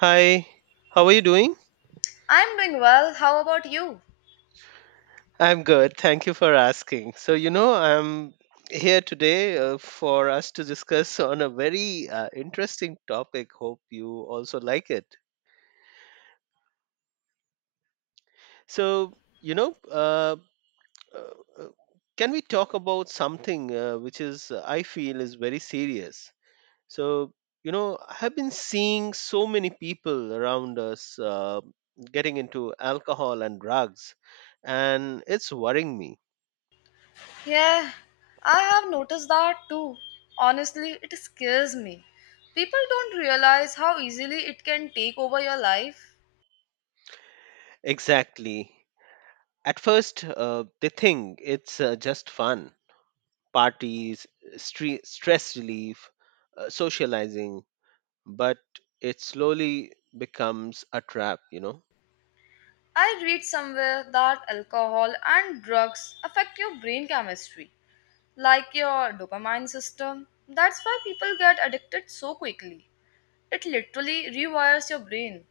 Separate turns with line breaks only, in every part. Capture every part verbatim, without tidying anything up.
Hi, how are you doing?
I'm doing well. How about you?
I'm good. Thank you for asking. So, you know, I'm here today uh, for us to discuss on a very uh, interesting topic. Hope you also like it. So, you know, uh, uh, uh, can we talk about something uh, which is, uh, I feel, is very serious? So, you know, I have been seeing so many people around us uh, getting into alcohol and drugs, and it's worrying me.
Yeah, I have noticed that too. Honestly, it scares me. People don't realize how easily it can take over your life.
Exactly. At first, uh, they think it's uh, just fun parties, stre- stress relief, uh, socializing, but it slowly becomes a trap, you know?
I read somewhere that alcohol and drugs affect your brain chemistry, like your dopamine system. That's why people get addicted so quickly. It literally rewires your brain.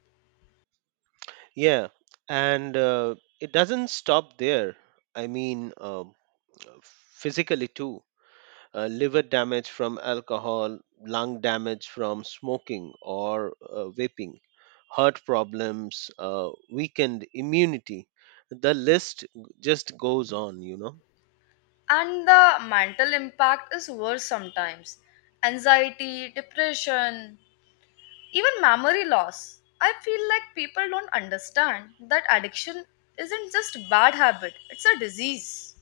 Yeah, and uh, it doesn't stop there. I mean, uh, physically too. uh, liver damage from alcohol, lung damage from smoking or uh, vaping, heart problems, uh, weakened immunity. The list just goes on, you know.
And the mental impact is worse sometimes. Anxiety, depression, even memory loss. I feel like people don't understand that addiction isn't just a bad habit, it's a disease.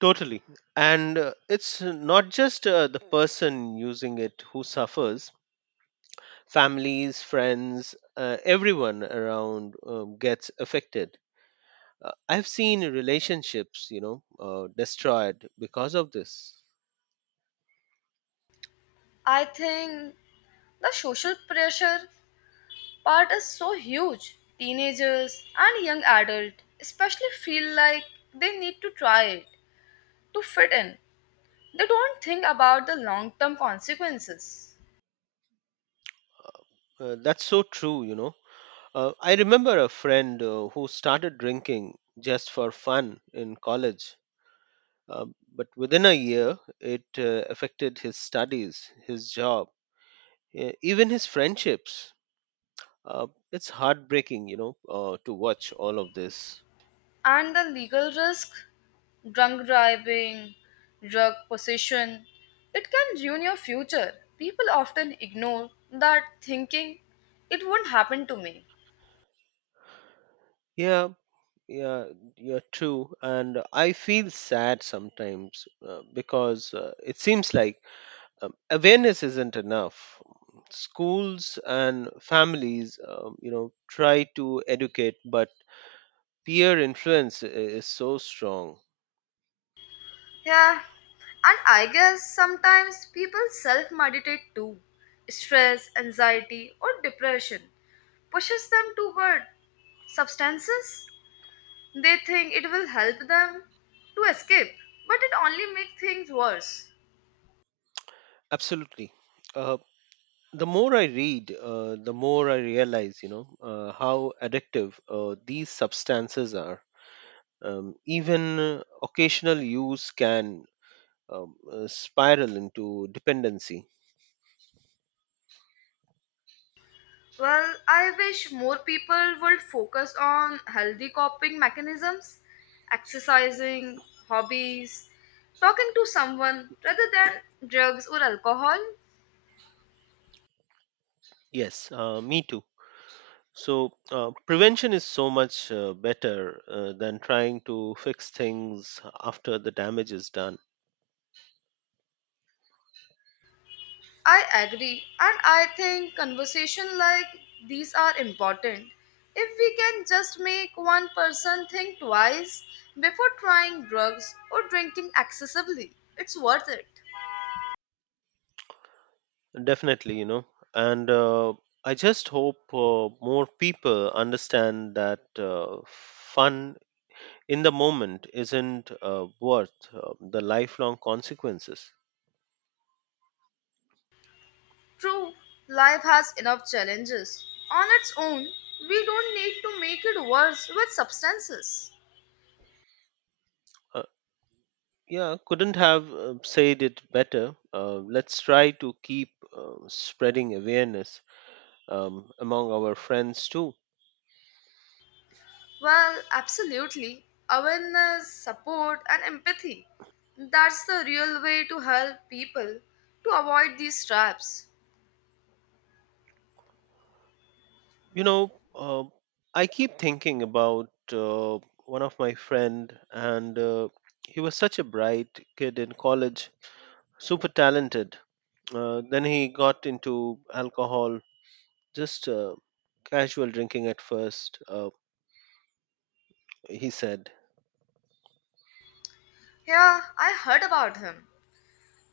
Totally. And uh, it's not just uh, the person using it who suffers, families, friends, uh, everyone around um, gets affected. Uh, I've seen relationships, you know, uh, destroyed because of this.
I think the social pressure part is so huge. Teenagers and young adults especially feel like they need to try it to fit in. They don't think about the long-term consequences.
Uh, that's so true, you know. Uh, I remember a friend uh, who started drinking just for fun in college, uh, but within a year, it uh, affected his studies, his job, e- even his friendships. Uh, it's heartbreaking, you know, uh, to watch all of this.
And the legal risk, drunk driving, drug possession, it can ruin your future. People often ignore that, thinking it won't happen to me.
Yeah, yeah, you're true, and I feel sad sometimes uh, because uh, it seems like um, awareness isn't enough. Schools and families um, you know try to educate, but peer influence i- is so strong.
Yeah, and I guess sometimes people self meditate too. Stress, anxiety, or depression pushes them toward substances. They think it will help them to escape, but it only makes things worse.
Absolutely. Uh, the more I read, uh, the more I realize, you know uh, how addictive uh, these substances are. Um, even uh, occasional use can um, uh, spiral into dependency.
Well, I wish more people would focus on healthy coping mechanisms, exercising, hobbies, talking to someone rather than drugs or alcohol.
Yes, uh, me too. So, uh, prevention is so much uh, better uh, than trying to fix things after the damage is done.
I agree, and I think conversation like these are important. If we can just make one person think twice before trying drugs or drinking excessively, it's worth it.
Definitely, you know. And uh, I just hope uh, more people understand that uh, fun in the moment isn't uh, worth uh, the lifelong consequences.
True, life has enough challenges. On its own, we don't need to make it worse with substances.
Uh, Yeah, couldn't have uh, said it better. Uh, let's try to keep uh, spreading awareness um, among our friends too.
Well, absolutely. Awareness, support, and empathy. That's the real way to help people to avoid these traps.
You know, uh, I keep thinking about uh, one of my friend, and uh, he was such a bright kid in college, super talented. Uh, then he got into alcohol, just uh, casual drinking at first. Uh, he said,
Yeah, I heard about him.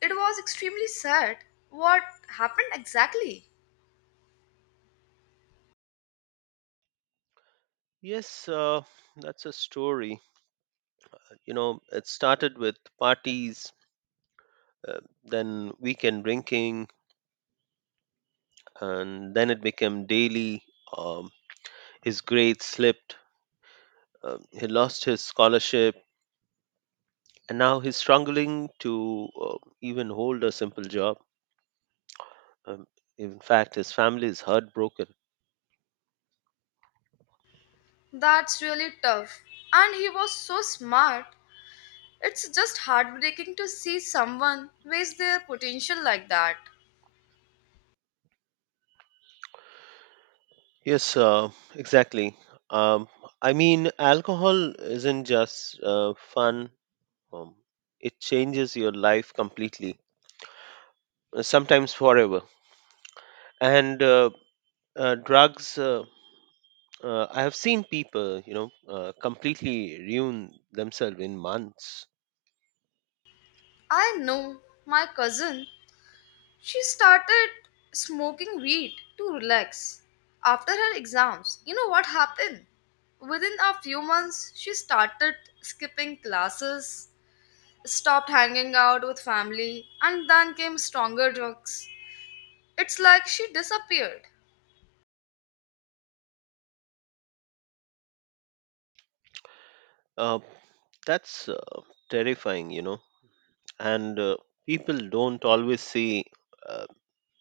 It was extremely sad. What happened exactly?
"Yes, uh, that's a story." You know, it started with parties, uh, then weekend drinking, and then it became daily. Um, his grades slipped, um, he lost his scholarship, and now he's struggling to uh, even hold a simple job. Um, in fact, his family is heartbroken.
That's really tough. And he was so smart. It's just heartbreaking to see someone waste their potential like that.
Yes, uh, exactly. Um, I mean, alcohol isn't just uh, fun, um, it changes your life completely, uh, sometimes forever. And uh, uh, drugs, uh, uh, I have seen people, you know uh, completely ruin themselves in months.
I know, my cousin, she started smoking weed to relax after her exams. You know what happened? Within a few months, she started skipping classes, stopped hanging out with family, and then came stronger drugs. It's like she disappeared.
uh, that's uh, terrifying you know And uh, people don't always see uh,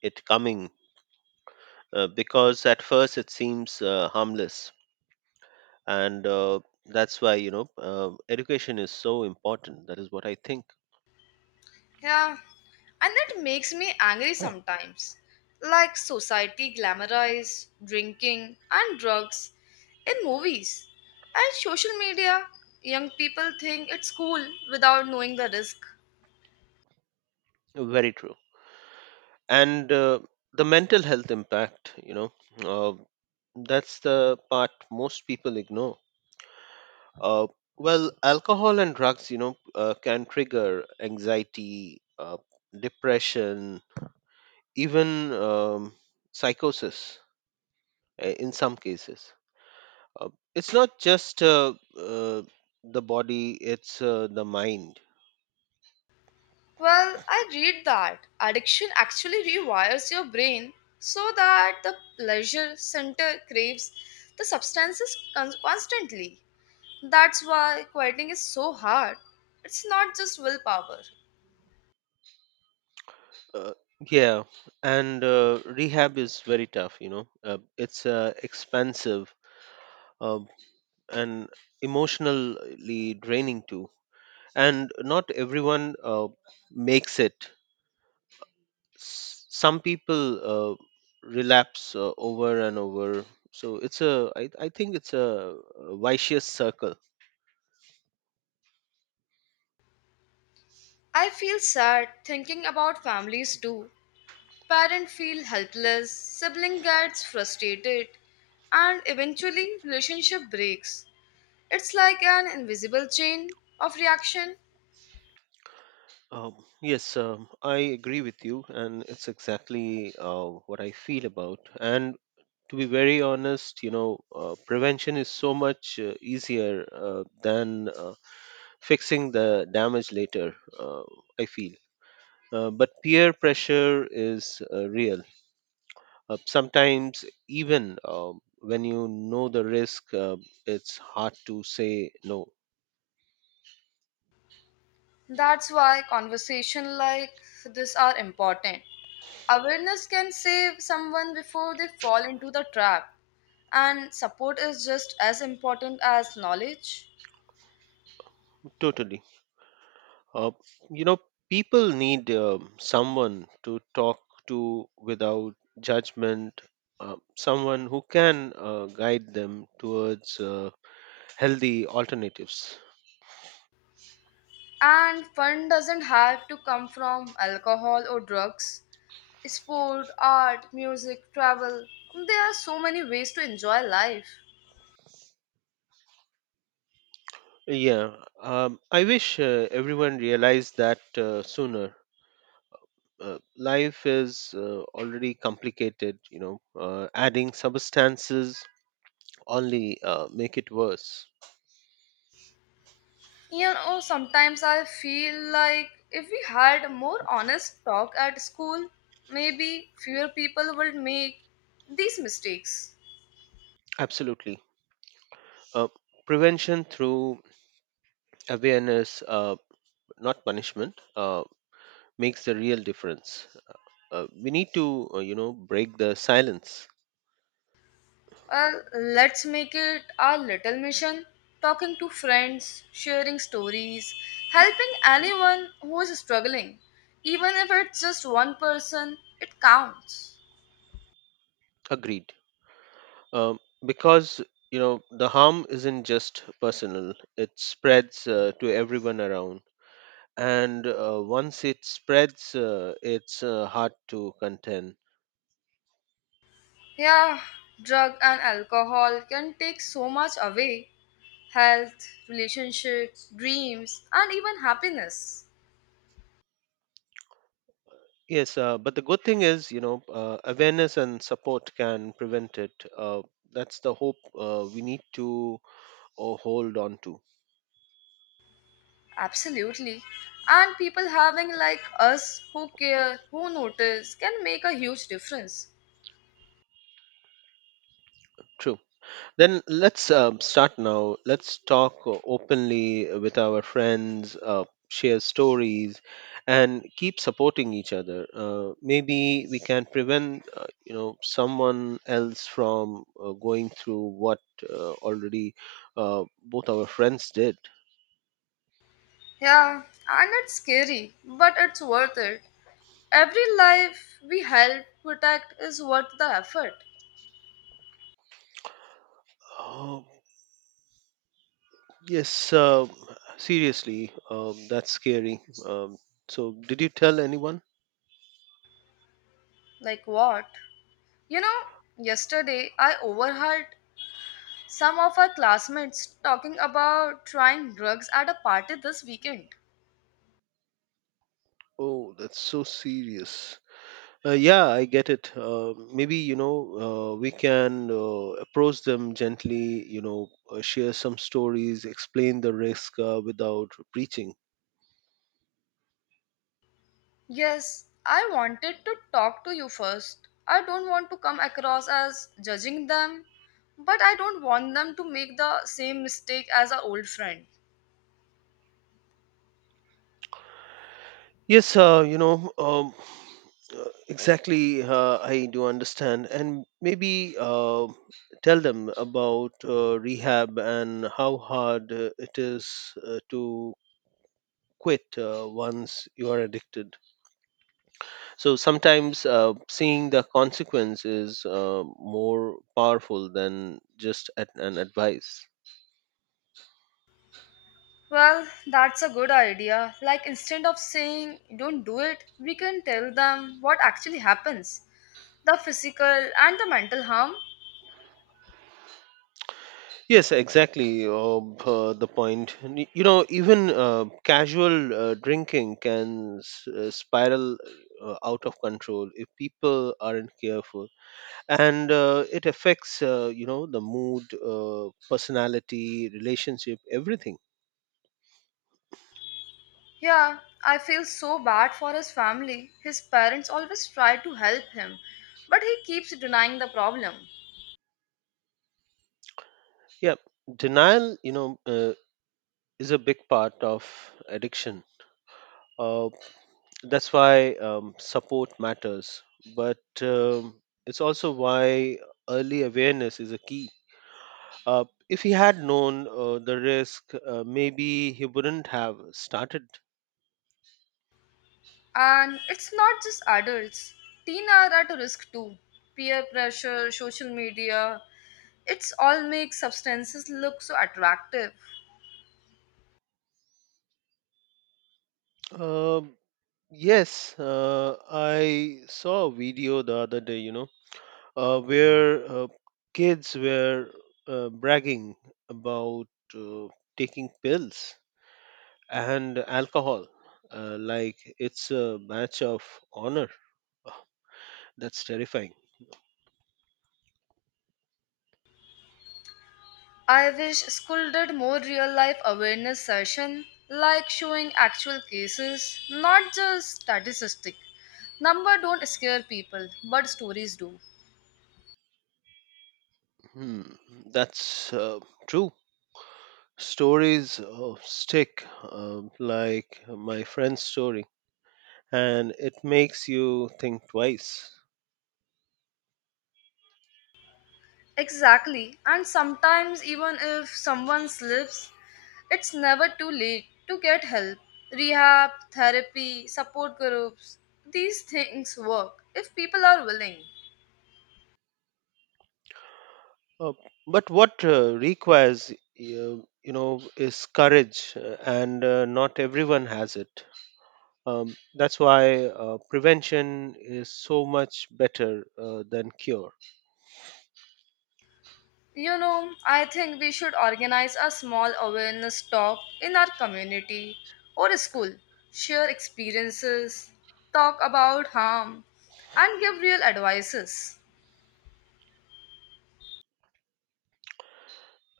it coming, uh, because at first it seems uh, harmless. And uh, that's why you know uh, education is so important. That is what I think.
Yeah, and that makes me angry sometimes. Like, society glamorizes drinking and drugs in movies and social media. Young people think it's cool without knowing the risk.
Oh, very true. And uh, the mental health impact, you know uh, that's the part most people ignore. Uh, well, alcohol and drugs, you know, uh, can trigger anxiety, uh, depression, even um, psychosis uh, in some cases. Uh, it's not just uh, uh, the body, it's uh, the mind.
Well, I read that addiction actually rewires your brain so that the pleasure center craves the substances con- constantly. That's why quieting is so hard. It's not just willpower.
Uh, yeah, and uh, rehab is very tough, you know, uh, it's uh, expensive um and emotionally draining too. And not everyone uh, makes it. S- some people uh, relapse uh, over and over, so it's a i, I think it's a, a vicious circle.
I feel sad thinking about families too. Parents feel helpless, sibling gets frustrated, and eventually relationship breaks. It's like an invisible chain of reaction.
Um, yes um, I agree with you, and it's exactly uh, what I feel about. And to be very honest, you know uh, prevention is so much uh, easier uh, than uh, fixing the damage later, uh, I feel. Uh, but peer pressure is uh, real. Uh, sometimes, even uh, when you know the risk, uh, it's hard to say no.
That's why conversation like this are important. Awareness can save someone before they fall into the trap, and support is just as important as knowledge.
Totally. Uh, you know, people need um someone to talk to without judgment, uh, someone who can uh, guide them towards uh, healthy alternatives.
And fun doesn't have to come from alcohol or drugs. Sport, art, music, travel. There are so many ways to enjoy life.
Yeah, um, I wish uh, everyone realized that uh, sooner. Uh, life is uh, already complicated, you know. Uh, adding substances only uh, make it worse.
You know, sometimes I feel like if we had a more honest talk at school, maybe fewer people would make these mistakes.
Absolutely. Uh, prevention through awareness, uh, not punishment, uh, makes the real difference. Uh, we need to, uh, you know, break the silence.
Well, let's make it our little mission, talking to friends, sharing stories, helping anyone who is struggling. Even if it's just one person, it counts.
Agreed. Um because, you know, the harm isn't just personal, it spreads uh, to everyone around. And uh, once it spreads, uh, it's uh, hard to contain.
Yeah, drug and alcohol can take so much away: health, relationships, dreams, and even happiness.
Yes, uh, but the good thing is, you know, uh, awareness and support can prevent it. Uh, that's the hope uh, we need to uh, hold on to.
Absolutely. And people having like us who care, who notice, can make a huge difference.
True. Then let's um, start now. Let's talk uh, openly with our friends, uh, share stories, and keep supporting each other. Uh, maybe we can prevent, uh, you know, someone else from uh, going through what uh, already uh, both our friends did.
Yeah, and it's scary, but it's worth it. Every life we help protect is worth the effort.
Uh, Yes, uh, seriously, um, that's scary. Um, so, did you tell anyone?
Like what? You know, yesterday I overheard some of our classmates talking about trying drugs at a party this weekend.
Oh, that's so serious. Uh, yeah, I get it. Uh, maybe, you know, uh, we can uh, approach them gently, you know, uh, share some stories, explain the risk uh, without preaching.
Yes, I wanted to talk to you first. I don't want to come across as judging them, but I don't want them to make the same mistake as our old friend.
Yes, uh, you know, um, uh, exactly, uh, I do understand. And maybe uh, tell them about uh, rehab, and how hard uh, it is uh, to quit uh, once you are addicted. So sometimes uh, seeing the consequence is uh, more powerful than just at an advice.
Well, that's a good idea. Like, instead of saying don't do it, we can tell them what actually happens, the physical and the mental harm.
Yes, exactly. Uh, uh, the point. And You know, even uh, casual uh, drinking can s- uh, spiral uh, out of control if people aren't careful, and uh, it affects uh, you know the mood, uh, personality, relationship, everything.
Yeah, I feel so bad for his family. His parents always try to help him, but he keeps denying the problem.
Yeah, denial, You know, uh, is a big part of addiction. Uh, that's why um, support matters, but um, it's also why early awareness is a key. Uh, if he had known uh, the risk, uh, maybe he wouldn't have started.
And it's not just adults, teens are at risk too. Peer pressure, social media, it's all makes substances look so attractive.
Um yes, uh, I saw a video the other day, you know, uh, where uh, kids were uh, bragging about uh, taking pills and alcohol. Uh, like it's a match of honor. That's terrifying.
I wish school did more real life awareness session, like showing actual cases, not just statistic. Number don't scare people, but stories do.
Hmm, that's uh, true. Stories uh, stick, um, like my friend's story, and it makes you think twice.
Exactly. And sometimes, even if someone slips, it's never too late to get help. Rehab, therapy, support groups, these things work if people are willing.
Uh, but what uh, requires, you, you know, is courage, uh, and uh, not everyone has it. Um, that's why uh, prevention is so much better uh, than cure.
You know, I think we should organize a small awareness talk in our community or school, share experiences, talk about harm, and give real advices.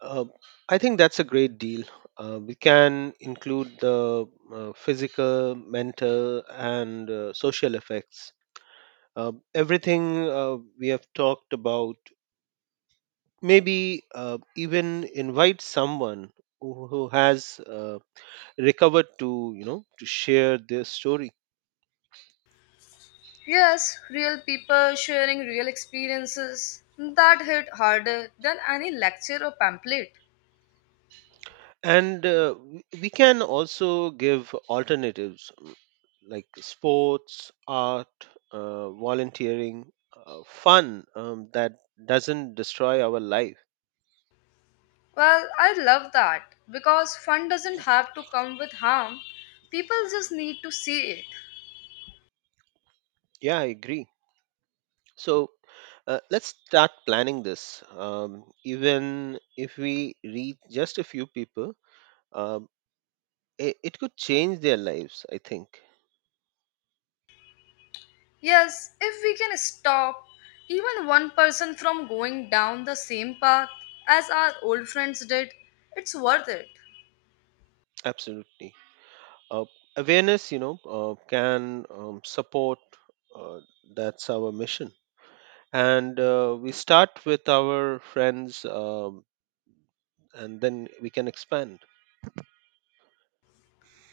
Uh, I think that's a great deal. Uh, we can include the uh, physical, mental, and uh, social effects. Uh, everything uh, we have talked about, maybe uh, even invite someone who, who has uh, recovered to, you know, to share their story.
Yes, real people sharing real experiences. That hit harder than any lecture or pamphlet.
And uh, we we can also give alternatives, mm, like sports, art, uh, volunteering, uh, fun, um, that doesn't destroy our life.
Well, I love that because fun doesn't have to come with harm. People just need to see it.
Yeah, I agree. So uh, let's start planning this. Um, even if we reach just a few people, um, it, it could change their lives, I think.
Yes, if we can stop even one person from going down the same path as our old friends did, it's worth it.
Absolutely. Uh, awareness, you know, uh, can um, support. Uh, that's our mission. And uh, we start with our friends, um, and then we can expand.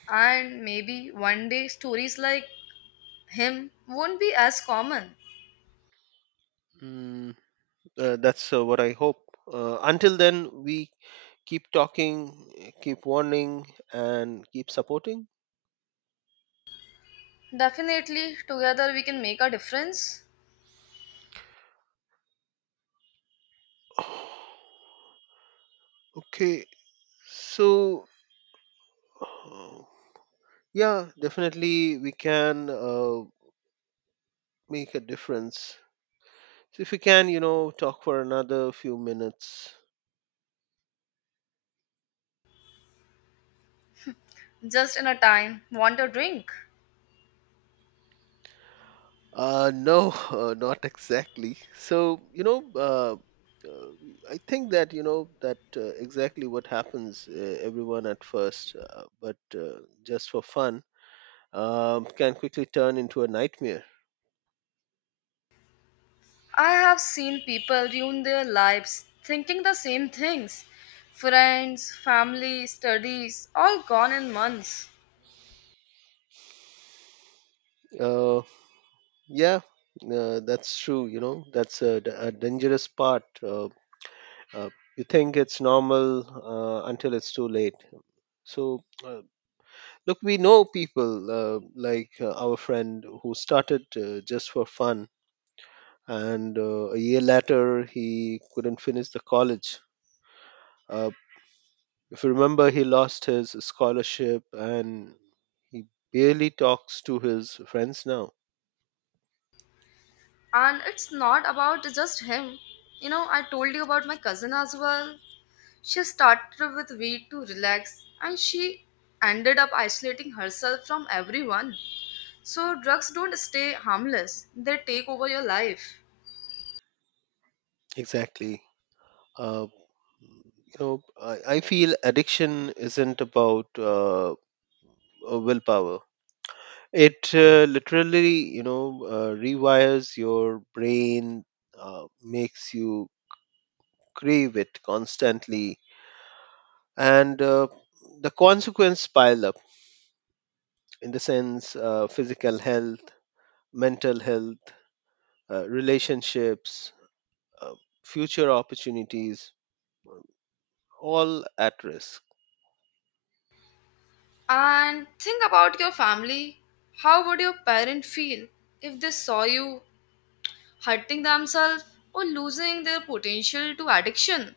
And maybe one day stories like him won't be as common.
Mm. Uh, that's uh, what I hope. Uh, until then, we keep talking, keep warning, and keep supporting.
Definitely, together we can make a difference.
Okay, so uh, yeah, definitely we can uh, make a difference. So if we can, you know, talk for another few minutes.
Just in a time, want a drink?
Uh, no, uh, not exactly. So you know, uh, uh, I think that you know that uh, exactly what happens uh, everyone at first, uh, but uh, just for fun um, can quickly turn into a nightmare.
I have seen people ruin their lives thinking the same things. Friends, family, studies, all gone in months.
Uh, yeah, uh, that's true. You know, that's a, d- a dangerous part. Uh, uh, you think it's normal uh, until it's too late. So, uh, look, we know people uh, like uh, our friend who started uh, just for fun, and uh, a year later he couldn't finish the college. Uh, if you remember, he lost his scholarship, and he barely talks to his friends now.
And it's not about just him. You know, I told you about my cousin as well. She started with weed to relax and she ended up isolating herself from everyone. So, drugs don't stay harmless, they take over your life.
Exactly. Uh, you know, I, I feel addiction isn't about uh, uh, willpower. It uh, literally, you know, uh, rewires your brain, uh, makes you crave it constantly, and uh, the consequences pile up in the sense uh, physical health, mental health, uh, relationships, uh, future opportunities, all at risk.
And think about your family. How would your parents feel if they saw you hurting themselves or losing their potential to addiction?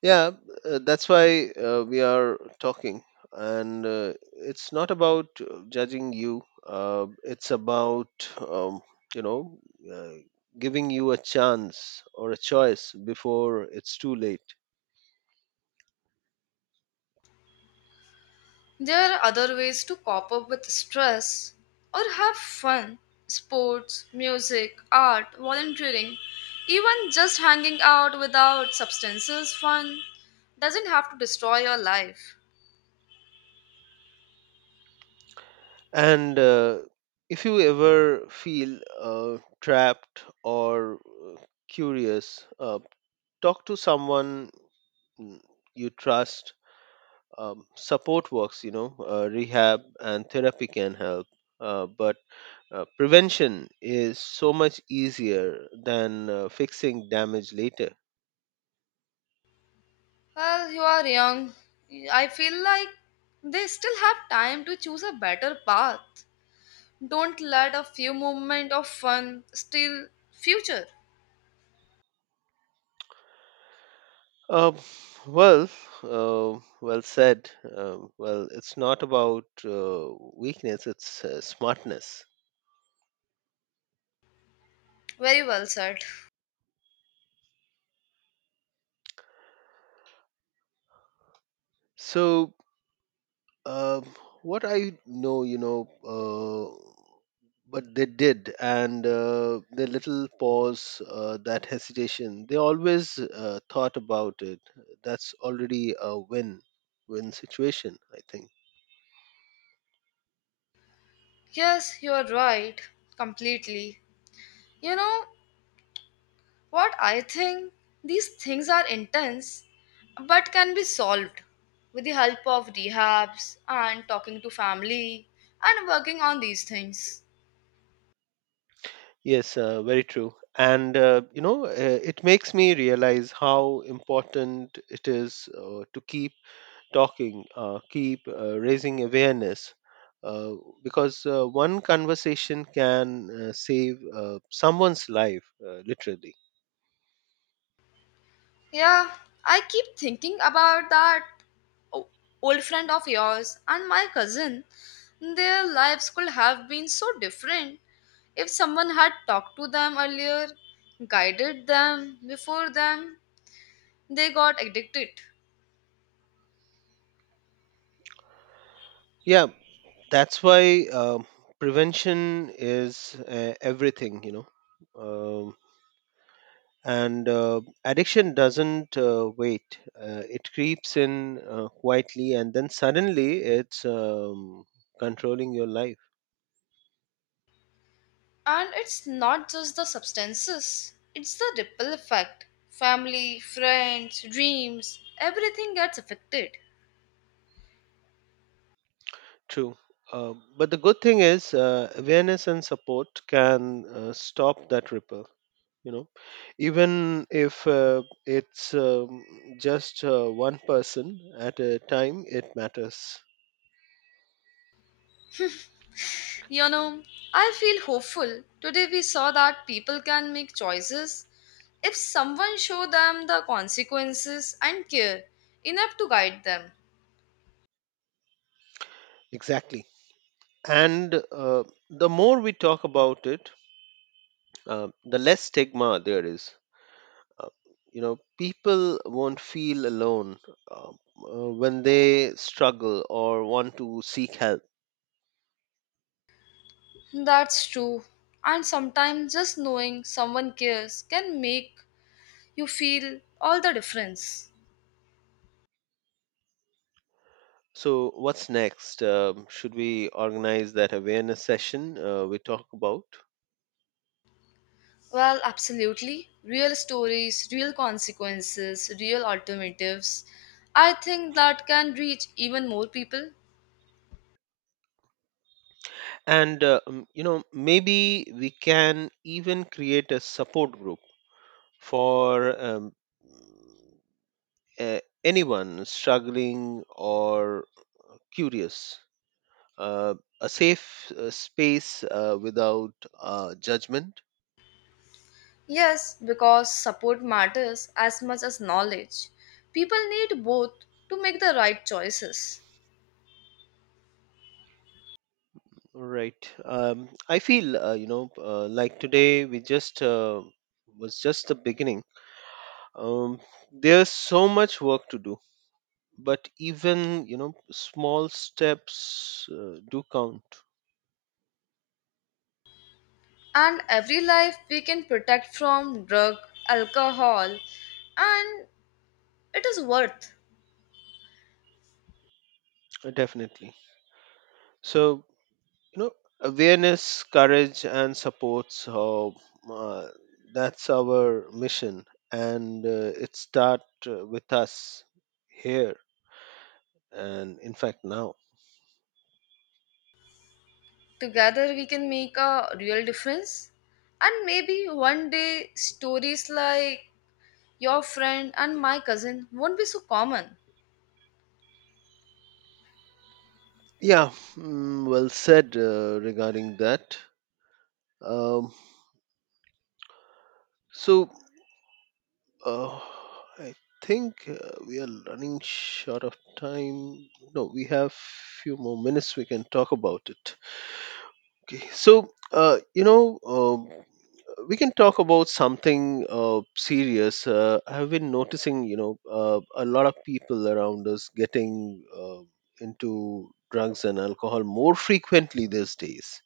Yeah, uh, that's why uh, we are talking. And uh, it's not about uh, judging you, uh, it's about, um, you know, uh, giving you a chance or a choice before it's too late.
There are other ways to cope up with stress or have fun. Sports, music, art, volunteering, even just hanging out without substances. Fun doesn't have to destroy your life.
And uh, if you ever feel uh, trapped or uh, curious, uh, talk to someone mm, you trust. Um, support works, you know, uh, rehab and therapy can help, uh, but uh, prevention is so much easier than uh, fixing damage later.
Well, you are young. I feel like they still have time to choose a better path. Don't let a few moment of fun steal future.
uh, well, uh, well said. Uh, well, it's not about uh, weakness, it's uh, smartness.
Very well said.
so Um, what I know, you know, uh, but they did, and uh, the little pause, uh, that hesitation, they always uh, thought about it. That's already a win win situation, I think.
Yes, you're right. Completely. You know what I think? These things are intense but can be solved with the help of rehabs and talking to family and working on these things.
Yes, uh, very true. And, uh, you know, uh, it makes me realize how important it is uh, to keep talking, uh, keep uh, raising awareness, uh, because uh, one conversation can uh, save uh, someone's life, uh, literally.
Yeah, I keep thinking about that o- old friend of yours and my cousin. Their lives could have been so different if someone had talked to them earlier, guided them before them they got addicted.
Yeah, that's why um prevention is uh, everything, you know. Um, and uh, Addiction doesn't uh, wait, uh, it creeps in uh, quietly, and then suddenly it's um, controlling your life.
And it's not just the substances, it's the ripple effect. Family, friends, dreams, everything gets affected.
True. Uh, but the good thing is, uh, awareness and support can uh, stop that ripple. You know, even if uh, it's um, just uh, one person at a time, it matters.
You know, I feel hopeful. Today we saw that people can make choices if someone show them the consequences and care enough to guide them.
Exactly. And uh, the more we talk about it, uh, the less stigma there is. Uh, you know, people won't feel alone uh, uh, when they struggle or want to seek help.
That's true. And sometimes just knowing someone cares can make you feel all the difference.
So, what's next? Um, should we organize that awareness session uh, we talk about?
Well, absolutely. Real stories, real consequences, real alternatives. I think that can reach even more people.
And, uh, um, you know, maybe we can even create a support group for um, uh, anyone struggling or curious. Uh, a safe uh, space uh, without uh, judgment.
Yes, because support matters as much as knowledge. People need both to make the right choices.
Right. Um, I feel, uh, you know, uh, like today we just uh, was just the beginning. um, there's so much work to do, but even, you know, small steps uh, do count.
And every life we can protect from drug, alcohol, and it is worth.
Uh, definitely. So, you know, awareness, courage and support. So uh, that's our mission, and uh, it start uh, with us, here, and in fact now.
Together we can make a real difference. And maybe one day stories like your friend and my cousin won't be so common.
Yeah. Mm, well said uh, regarding that. um, so Uh, I think uh, we are running short of time. No, we have few more minutes. We can talk about it. Okay, so uh, you know, um, we can talk about something uh, serious. Uh, I have been noticing, you know, uh, a lot of people around us getting uh, into drugs and alcohol more frequently these days.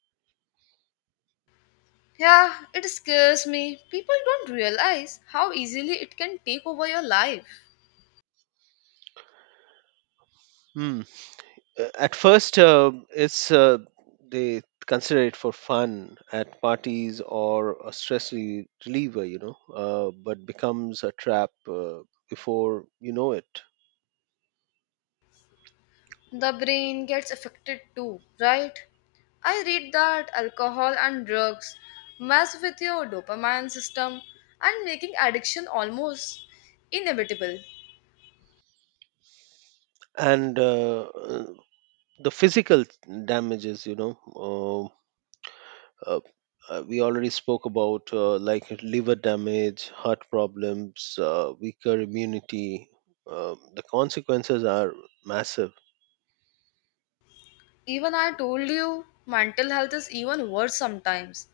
Yeah, it scares me. People don't realize how easily it can take over your life.
Hmm. Uh, at first, uh, it's uh, they consider it for fun at parties or a stress re- reliever, you know, uh, but becomes a trap uh, before you know it.
The brain gets affected too, right? I read that alcohol and drugs mess with your dopamine system and making addiction almost inevitable.
And uh, uh, the physical damages, you know, uh, uh, uh, we already spoke about, uh, like liver damage, heart problems, uh, weaker immunity. Uh, the consequences are massive.
Even I told you, mental health is even worse sometimes.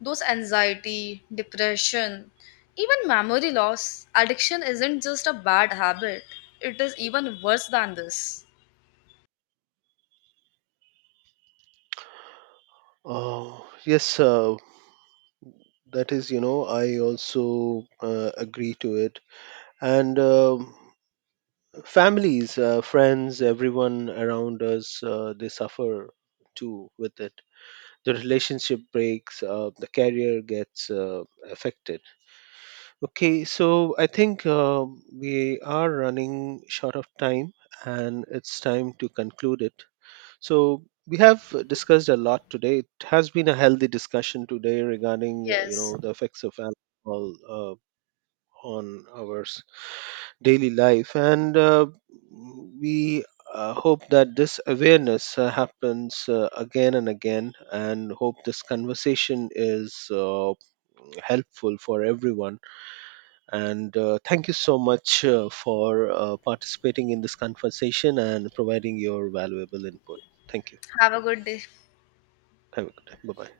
Those anxiety, depression, even memory loss, addiction isn't just a bad habit, it is even worse than this.
Oh, yes, uh, that is, you know, I also uh, agree to it. And um families, uh, friends, everyone around us, uh, they suffer too with it. The relationship breaks, uh, the career gets uh, affected. Okay, so I think uh, we are running short of time and it's time to conclude it. So we have discussed a lot today. It has been a healthy discussion today regarding, uh, you
Yes,
know, the effects of alcohol Uh, on our s- daily life. And uh, we uh, hope that this awareness uh, happens uh, again and again, and hope this conversation is uh, helpful for everyone. And uh, thank you so much uh, for uh, participating in this conversation and providing your valuable input. Thank you.
have a good day.
Have a good day. Bye bye.